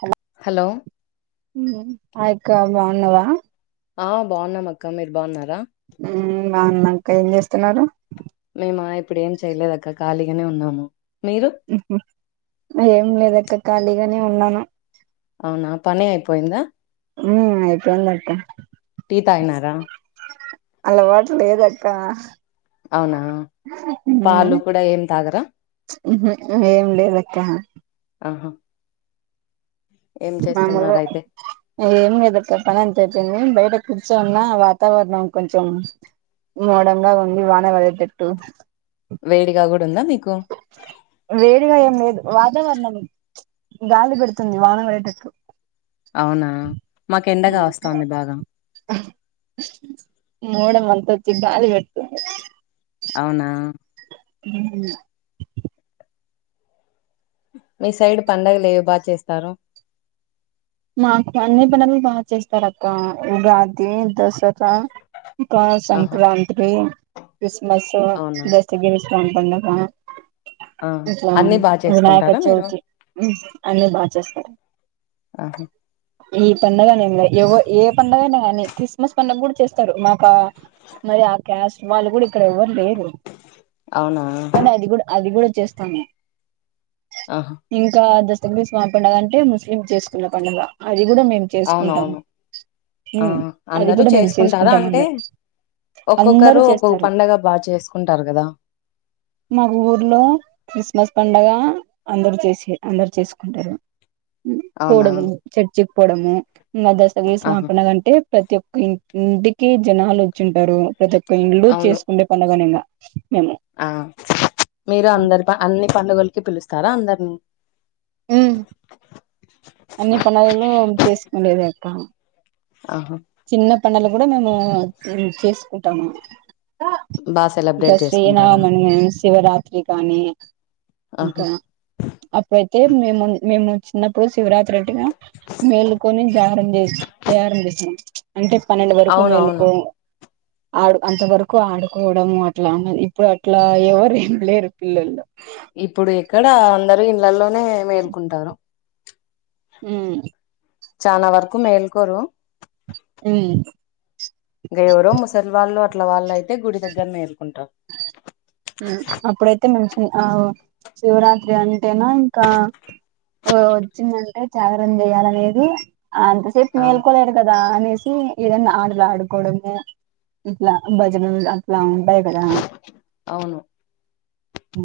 Hello హాయక్క బాగున్నావా ఆ బాగున్నామ అక్క మీరు బాగున్నారా ఊ బాగున్నక ఏం చేస్తున్నారు మేమ ఇప్పుడు ఏం చెయలేదక్క ఖాళీగానే ఉన్నాము మీరు ఏం లేదక్క ఖాళీగానే ఉన్నాను అవునా పని ఐయిపోయిందా ఉ అయిపోయిందక్క టీ తాయినారా అలవాటు లేదక్క అవునా పాలు కూడా ఏం తాగరా ఉహు ఏం లేదక్క ఆహా ఏం మామలే చేస్తున్నారు అయితే ఏం లేదక్క పనంత ఐపోయింది నేన్ బయట కుచోనున్న వాతావరణం కొంచం మోడంగా ఉంది వాన వడేటట్టు వేడిగా కూడా ఉందా అది వేడిగా ఏం లేదు వాతావరణం గాలి పెడుతుంది వానం పడేటట్టు అవునా మాకు ఎండగా వస్తంది బాగా మోడం అంత వచ్చి గాలి పెడుతుంది అవునా ఊ మీ సైడ్ పండగలేవి బా చేస్తారు మాకు అన్ని పండగలు బాగా చేస్తారు అక్క ఉగాది దసరా ఇంకా ఆహా సంక్రాంతి క్రిస్మస్సు అవునా జస్తగి గట్లందాప ఆ ఇట్లా అన్ని బాగా వినాయక చేసుకుంటారా మీరు చవితి ఉ అన్ని బాగా చేస్తారు. ఆహా ఈ పండుగ అనేమ్లా ఏవో ఏ పండుగనే కానీ క్రిస్మస్ కూడా చేస్తారు మాకు ఆ క్యాస్ట్ వాళ్ళు కూడా ఇక్కడ ఎవ్వరు లేేరు అవునా కానీ అది కూడా అది కూడా చేస్తాము ఆహా ఇంకా దస్తగిరి స్వామి పండుగ అంటే ముస్లిం చేసుకున్న పండుగా అయ్ అది కూడా మేము చేసుకుంటాము అవునవును ఉ ఆ అది అందరూ కూడా మేము చేసుకుంటారా చేసుకుంటాం అంటే అందరు. అందరూ ఒక్కొక్కరు ఒక్కొక్క చేస్తారు పండగ బాగా చేసుకుంటారు కదా. మాకు ఊర్లో క్రిస్మస్ పండగ అందరు చేసి అందరు చేసుకుంటారు ఉ అవునా పోవడం చర్చ్ పోడము ఇంకా దస్తగిరి స్వామి ఆహా పండగ అంటే ప్రతి ఒక్క ఇ ఇంటికి జనాలు వచ్చింటారు ప్రతి ఒక్క ఇండ్లు అవును చేసుకుండే పండగా నిన్న మేము ఆ మీరు అందరి అన్ని పండుగలకి పిలుస్తారా అందరినీ. ఉ అన్ని పండగలు చేసుకుండేది అక్క ఆహా చిన్న పండగలు కూడా మేము ఉ చేసుకుంటాము బాగా ద సెలబ్రేట్ శ్రీ చేసుకుంటారా రామనవమి శివరాత్ త్రి కానీ ఆహా ఇంకా అప్పుడైతే మేము మేము చిన్నప్పుడు శివరాత్రి అటేగా మేలుకొని జాగరం చే జాగరం చేసినం. అంటే పన్నెండు వరకు అవునవును మేలుకో ఆడు అంతవరకు ఆడుకోవడం అట్లా ఉన్నది ఇప్పుడు అట్లా ఎవరు ఏం లేరు పిల్లలు. ఇప్పుడు ఎక్కడ అందరు ఇళ్లలోనే మేల్కుంటారు. ఉ చానా వరకు మేల్కోరు ఉ ఇంక ఎవరో ముసలి వాళ్ళు అట్ల వాళ్ళు అయితే గుడి దగ్గర మేలుకుంటారు. ఉ అప్పుడైతే మేము ఆ శివరాత్రి అంటేనా ఇంకా వచ్చిందంటే జాగరణ చేయాలనేది అంతసేపు ఆ మేల్కోలేరు కదా అనేస్ సి ఏదన్నా ఆటలు ఆడుకోవడము ఇట్లా భజనలు అట్లా బయటాదా అవును ఉ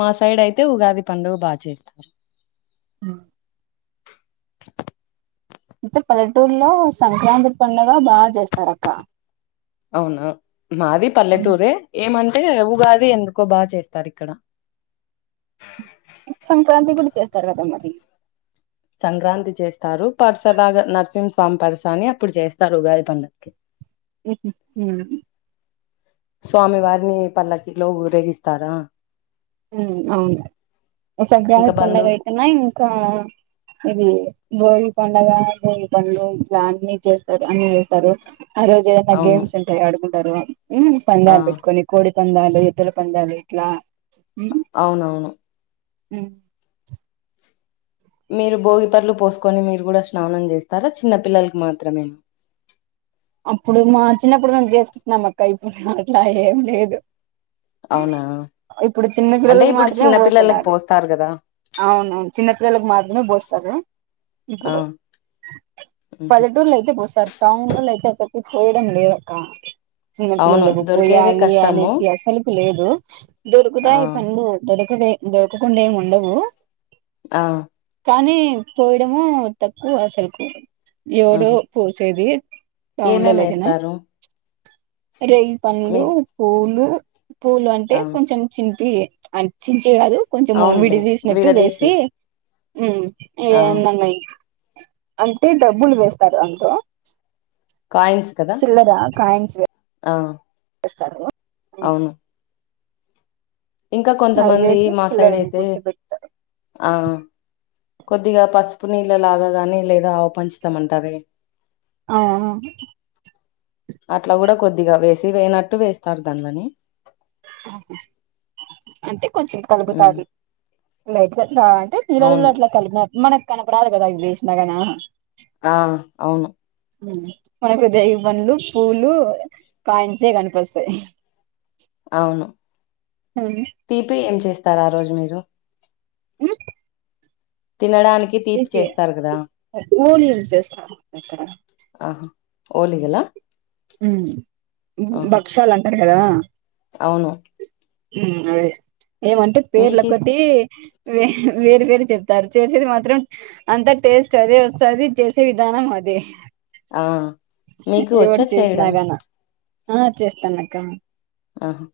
మా సైడ్ అయితే ఉగాది పండుగ బాగా చేస్తారు. ఉ ముత్తే పల్లెటూరులో సంక్రాంతి పండుగ బాగా చేస్తారు అక్క. అవునా మాది పల్లెటూరే ఏమన్ టే ఉగాది ఎందుకో బాగా చేస్తారు ఇక్కడ సంక్రాంతి కూడా చేస్తారు కదా మరి సంక్రాంతి చేస్తారు పరసలాగా నరసింహస్వామి పరస అని అప్పుడు చేస్తారు ఉగాది పండక్కి. ఉమ్ స్వామి వారిని పల్లకిలో ఊరేగిస్తారా ఉ అవును ఇంకా సంక్రాంతి పండగ బంధువు అయితేనా ఇంకా ఇది భోగి పడుగ భోగి పండు ఇట్లా అన్ని చేస్తారు అన్ని చేస్తారు ఆ రోజు ఏదన్నా అవును గేమ్స్ ఉంటాయి ఆడుకుంటారు ఉ ఆ పందాలు పెట్టుకొని కోడి పందాలు ఎద్దుల పంద్యాలు ఇట్ల అవునవును ఉ మీరు భోగి పండ్లు పోసుకొని మీరు కూడా స్నానం చేస్తారా చిన్న పిల్లలకి మాత్రమే అప్పుడు మా చిన్నప్పుడు మేం చేసుకుంటున్నాం అక్క ఇప్పుడు అట్లా ఏం లేదు అవునా ఇప్పుడు చిన్న అంటే పిల్లలకు ఇప్పుడు మాత్రమే చిన్న పిల్లలకి పోస్తున్నారు పోస్తారు కదా అవునువును చిన్నపిల్లలకు మా వును బోస్తారు ఆ ఇప్పుడు ఉహు. పల్లెటూరులో అయితే పోస్తారు టౌన్ లో అయి సపో చేయడం లేదు అక్క అవును చిన్నపిల్లలకు దొరికేదే పోయాలి కష్టము అనేసి అసలుకి లేదు ఆ దొరుకుతాయి ఈ పండ్లు దొరకవే దొరక కుండా ఏమి ఉండవు ఆ కానీ పోయడము తక్కవే అసలుకు ఎవడో పోసేది ఏమీమి టౌన్లలో అయితేనా వేస్తారు రేగి మీ పండ్లు, పూలు పూలు అంటే ఆ కొంచెం చింపి ఆన్ టే కాదు కొంచెం అవునులే విడి తీసినట్టు విడదీసి వేసి ఆ ఏన్ననా అంటే డబ్బులు వేస్తారు అంతో కాయిన్స్ కదా చిల్లర కాయన్స్ వే ఆ వేస్తారు అవును ఇంకా అవి కొంతమంది వేసి మా సైడ్ పిల్లలను అయితే కూర్చోబెడతారు ఆ కొద్దిగా పసుపు నీళ్ళ లాగా గాని లేదా ఆవ పంచితం అంటారే ఆ ఆ అట్లా కూడా కొద్దిగా వేసి వేయి నట్టు వేస్తారు దాన లని అంటే కొంచెం కలుగుతాది లైట్గా కా అంటే పిల్లలల్లో అవును అట్లా కలిపి నట్లు మన కనపరాదు కదా అవి వేసిన గాన ఆ అవును ఉ మనకు రేగి పండ్లు, పూలు కాయిన్స్ ఏయ్ కనిపిస్తాయి. అవును తీపి ఏం చేస్తారా ఆ రోజు మీరు ఉ తినడానికి తీపి చేస్తారు కదా ఓన్లీ చేస్తారు ఇక్కడ ఆహా ఓలిగల ఉ భక్షాలు అంటారు కదా అవును ఉ ఆ ఏమంటే పేర్లు మీకి ఒక్కటి వే వేరు వేరు చెప్తారు చేసేది మాత్రం అంత టేస్ట్ అదే వస్తుంది చేసే విధానం వే ఆ మీకు వచ్చ ఆ చేస్తాను అక్క ఆహా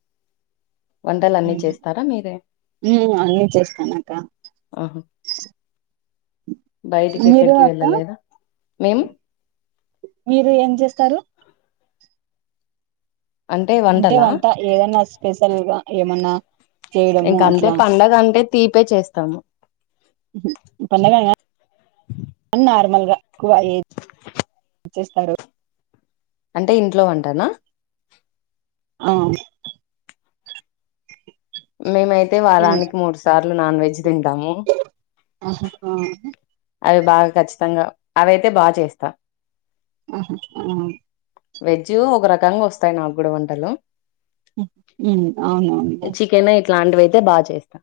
వంటలు అన్నీ చేస్తారా మీరే ఉ అన్నీ చేస్తానుక్క ఆహా బయటికి ఎక్కడికి వెళ్ళలేదా మేము మీరు ఏం చేస్తారు అంటే వంట ఏదైనా స్పెషల్ గా ఏమన్నా చేయడము ఇంక అంటే అట్లా పండగ అంటే తీపే చేస్తాము పండగ లా నార్మలగా చేస్తారు అంటే ఇంట్లో వంటనా ఆ మేమైతే ఉమ్ వారానికి మూడు సార్లు నాన్ వెజ్ తింటాము ఆహా ఆ అవి బాగా ఖచ్చితంగా అవి అయితే బాగా చేస్తా అహు వెజ్జ్ ఒక రకంగా వస్తాయి నాక్ కూడా వంటలు ఉ అవునా అండి చికెన్ ఇట్లాంటివి అయితే బాగా చేస్తా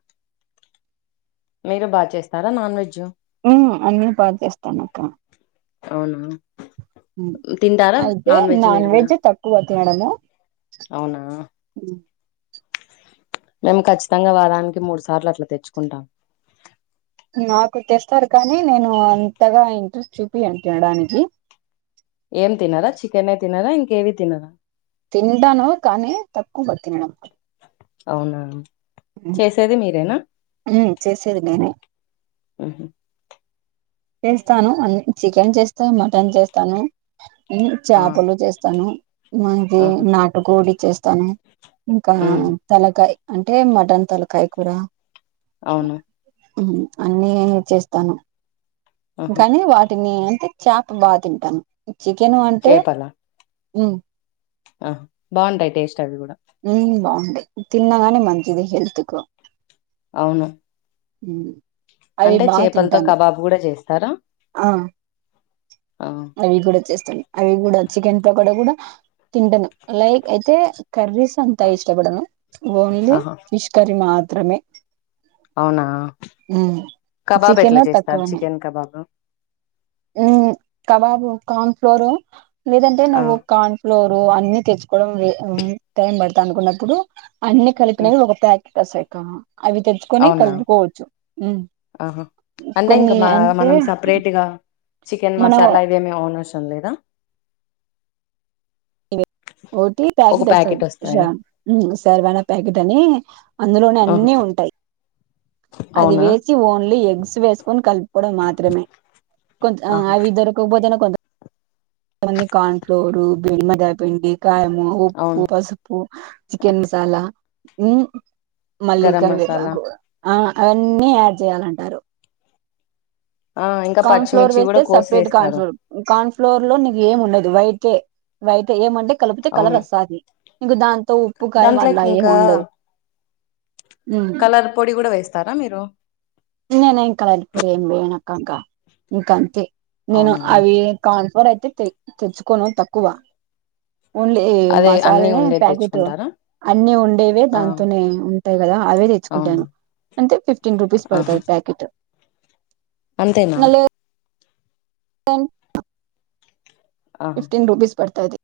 మీరు బాగా చేస్తారా నాన్ వెజ్ ఉమ్ అన్నీ బా చేస్తానుక్క అవునా తింటారా అయితే వెజ్ నాన్ మీరు కూడా వెెజ్ తక్కువ తిన్నడాము అవునా మేము ఖచ్చితంగా వారానికి మూడు సార్లు అట్లా తెచ్చుకుంటాం నాకు తెస్తారు కానీ నేను అంతగా ఇంట్రెస్ట్ చూపియ్యను తినడానికి ఏం తినారా చికెన్ తినారా ఇంకేవి తినరా తింటాను కానీ తక్కువ తినడం అవునా ఉమ్ చేసేది మీరేనా ఉమ్ చేసేది నేను ఆ చేస్తాను అన్ని చికెన్ చేస్తా మటన్ చేస్తాను ఆహా చేపలు చేస్తాను మాకు ఆహా నాటుకోడిచ్చస్తాను ఇంకా ఉమ్, తలకాయ అంటే మటన్ తలకాయ కూడా అవును అన్నీ నిన్నే చేస్తాను ఆహా కానీ వాటిని అ చేప బాగా తింటాను చికెను అంటే చేపల ఆ బాగుంటాయి టేస్ట్ అవి కూడా ఉమ్ బాగుంటేయి తిన్నాగానే మంచిదే హెల్త్ కు అవును అవి అంటే బాగా చేపలతో తింటాను కబాబ్ కూడా చేస్తారా ఆ ఆ అవి కూడా చేస్తాను అవి కూడా చికెన్ పకోడా కూడా తింటాను లైక్ అయితే కర్రీస్ అంతా ఇష్టపడను ఓన్లీ ఆహా ఫిష్ కర్రీ మాత్రమే అవునా మ్మ్ కబాబ్ చికెన్ ఎట్లా చేస్తారు చికెన్ కబాబ్ ఉమ్ కబాబు కార్న్ ఫ్లోర్ లేదంటే ఆ నువ్వు కార్న్ ఫ్లోర్ ఫ్లోర్ అన్ని తెచ్చుకోవడం టైం పడతాదీ అనుకున్నప్పుడు అన్ని ఉమ్ కలిపినవి ఒక ప్యాకెట్ వస్తది అవి తెచ్చుకొని అవునా కలుపుకోవచ్చు ఆహా అంటే ఇంకా కొన్ని మా అంటే మనం సపరేట్గా చికెన్ మనం మసాలా ఇవేమీ అనర్సం లేదా [unintelligible] ఒక ప్యాకెట్ వస్తాయా అందులోనే ఆహా అన్నీ ఉంటయి అది అవునా వేసి ఓన్లీ ఎగ్స్ వేసుకొని కల్ కోవడం మాత్రమే కొంచ్ ఆహా అవి దొరకాకపోతేనే కొంత కొంతమంది కార్న్ ఫ్లోరు బీరిమరి అయిపొయింది. కాయము, ఉప్పు, అవును పసుపు, చికెన్ మసాలా మళ్ళీ గరం కరివేపాకు మసాలా కుడా ఆ అవన్నీ యాడ్ చేయాలంటారు. ఆ ఇంకా కౌన్ ఫ్లోర్ పచ్చిమిర్చి కూడా వేస్తే కోసి సప్రెట్ కాన్ వేస్తారు ఫ్లోర్ కాన్ ఫ్లోర్ లో నీకేం ఉండదు వైటే వైటే ఏమంటే కలుపుతే కలర్ వస్తాది ఇగ దా దాంట్లకి ఇంకా ఉమ్. కలర్ పొడి కుడా వేస్ స్తారా మీరు నేనే కలర్ ఇప్పుడేం వెయ్యానాక్క ఇంకా ఇంక అంతే నేను అవునా అవి కా ఎవరైతే తె తెచ్చుకోను తక్కువ ఓన్లీ అదే అన్ని మసాలానే ఉండేది ప్యాకిటు తెచ్చుకుంటారా అన్ని ఉండేవే ఆ దాంతోనే ఉంటయి కదా అవే అవును తెచ్చుకుంటాను అంటే ఫిఫ్టీన్ రూపీస్ ఆహా పడ్తది ప్యాకిటు అంతేనా సన్ ఆహా ఫిఫ్టీన్ రూపీస్ పడతది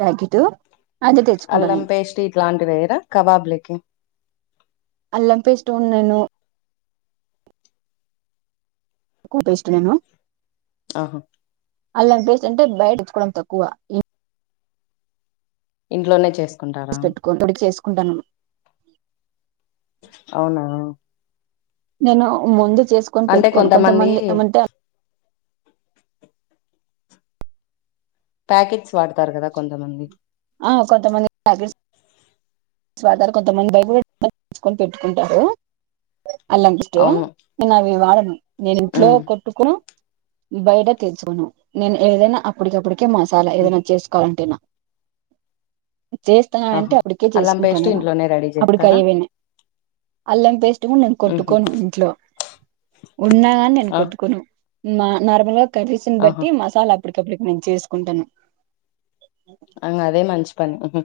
ప్యాకిటు అల్లం పేస్ట్ ఇట్లాంటి వేయ్యరా కబాబ్లకి అల్లం పేస్ట్ ఉండే ఎన్నో [unintelligible] పేస్ట్ వేణు ఆహా అల్లం పేస్ట్ అంటే బయట్ తెచ్చుకోవడం తక్కువ ఇంట్లోనే చేస్ [unintelligible] చేసుకుంటానమ్మ అవునా నేను ముందు చేసుకొన్ పెట్టుకోను కొంతమంది ఏమంటే ప్యాకెట్స్ వాడతారు కదా కొంతమంది ఆ ఫర్ దార్ కొంతమంది బైబులే తెచ్చుకొన్ పెట్టుకుంటారు. అల్లం పిస్టు అవును నిన్న అవి వాడను నేను ఇంట్లో ఉమ్ కొట్టుకు బయట తెచ్చుకోను నేను ఏదైనా అప్పటికప్పటికే మసాలా ఉమ్ ఏదైనా చేసుకోవాలంటేనా చేస్తన్నా అంటే ఆహా అప్పటికే అల్లం చేసుకుంటా పేస్ట్ నేను ఇంట్లోనే రెడీ అప్పుడికె చేస్తారా ఏవైనా అల్లం పేస్ట్ గున్ నేన్ ఉహు కొట్టుకోను ఇంట్లో ఉన్నా గాన్ నేన్ ఆ కొట్టుకోను మా నార్మల్ గా కర్రీస్ ఆహా బట్టి మసాలా అప్పడికప్పడికి నేన్ చేసుకుంటను. ఆ అదే మంచి పని హ్మ్ హు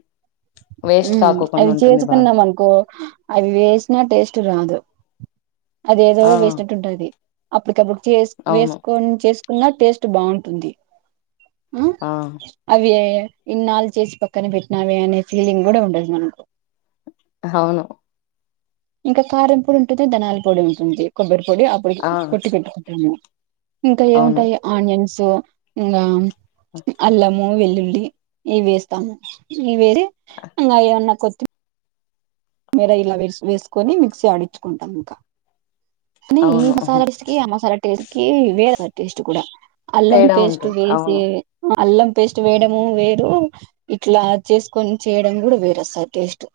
మ్మ్ అవి బాగా చేసుకున్నామనుకో అవి వేసినా టేస్ట్ రాదు. అదెదో ఆ వేసినట్టు ఉంటది అప్పటికప్పుడు చేస్ అవును వేసుకొన్ చేస్ కున్న టేస్ట్ బావుంటుంది ఆ అవి ఇన్నాళ్ చేసి పక్కన పెట్టినావే అనే ఫీలింగ్ గుడా ఉండద్ మనకు అవును ఇంకా కారం పొడి ఉంటుంది ధన్యాల పొడి ఉంటుంది కొబ్బరి పొడి ఆ అప్పటికి కొట్టి పెట్టుకుంటా నేను ఇంక అవును ఏముంటాయి ఆనియన్స్ ఇంగా అల్లము వెల్ ల్లులి ఇవి వేస్తాము ఇవి వేసి ఇంగా ఏమన్నా కొత్ మీర ఇలా వేస్ వేసుకొని మిక్సీ జాడించుకుంటాం ఇంకా కని ఈ అవును ఉహు మసాలా టెస్ట్ కి ఆ మసాలా టేస్ట్ కి వేరస్సలు టేస్ట్ కుడా అల్లం తేడా పేస్టు ఉంటుంది వేసి అవును ఆ అల్లం పేస్ట్ వేయడము వేరు ఇట్లా చేసుకొని చేయడం కూడా వేరు వస్తది టేస్ట్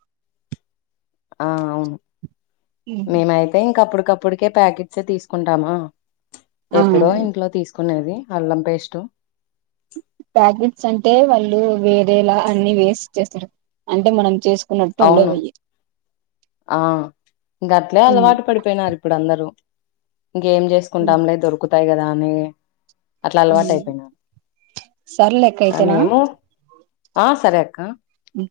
ఆ అవును మేమైతే ఇంకా అప్పుడు అప్పటికప్పుడుకే ప్యాకెట్స్ తీసుకుంటామా ఆ ఎప్పుడో ఇంట్లో తీస్ కునేది అల్లం పేస్టు ప్యాకెట్స్ అంటే వాళ్ళు వేరేలా అన్ని వేసి చేస్తారు అంటే మనం చేస్ అవును ఆ గట్లే అలవాటు పడిపోయినారు ఇప్పుడు అందరూ ఇంకేమి చేసుకుంటాంలే దొరుకుతాయి కదా అని అట్లా ఉ అలవాటు అయిపోయినారు సర్లేక్క ఆ అయితేనా మేము ఆ సరే అక్క ఉ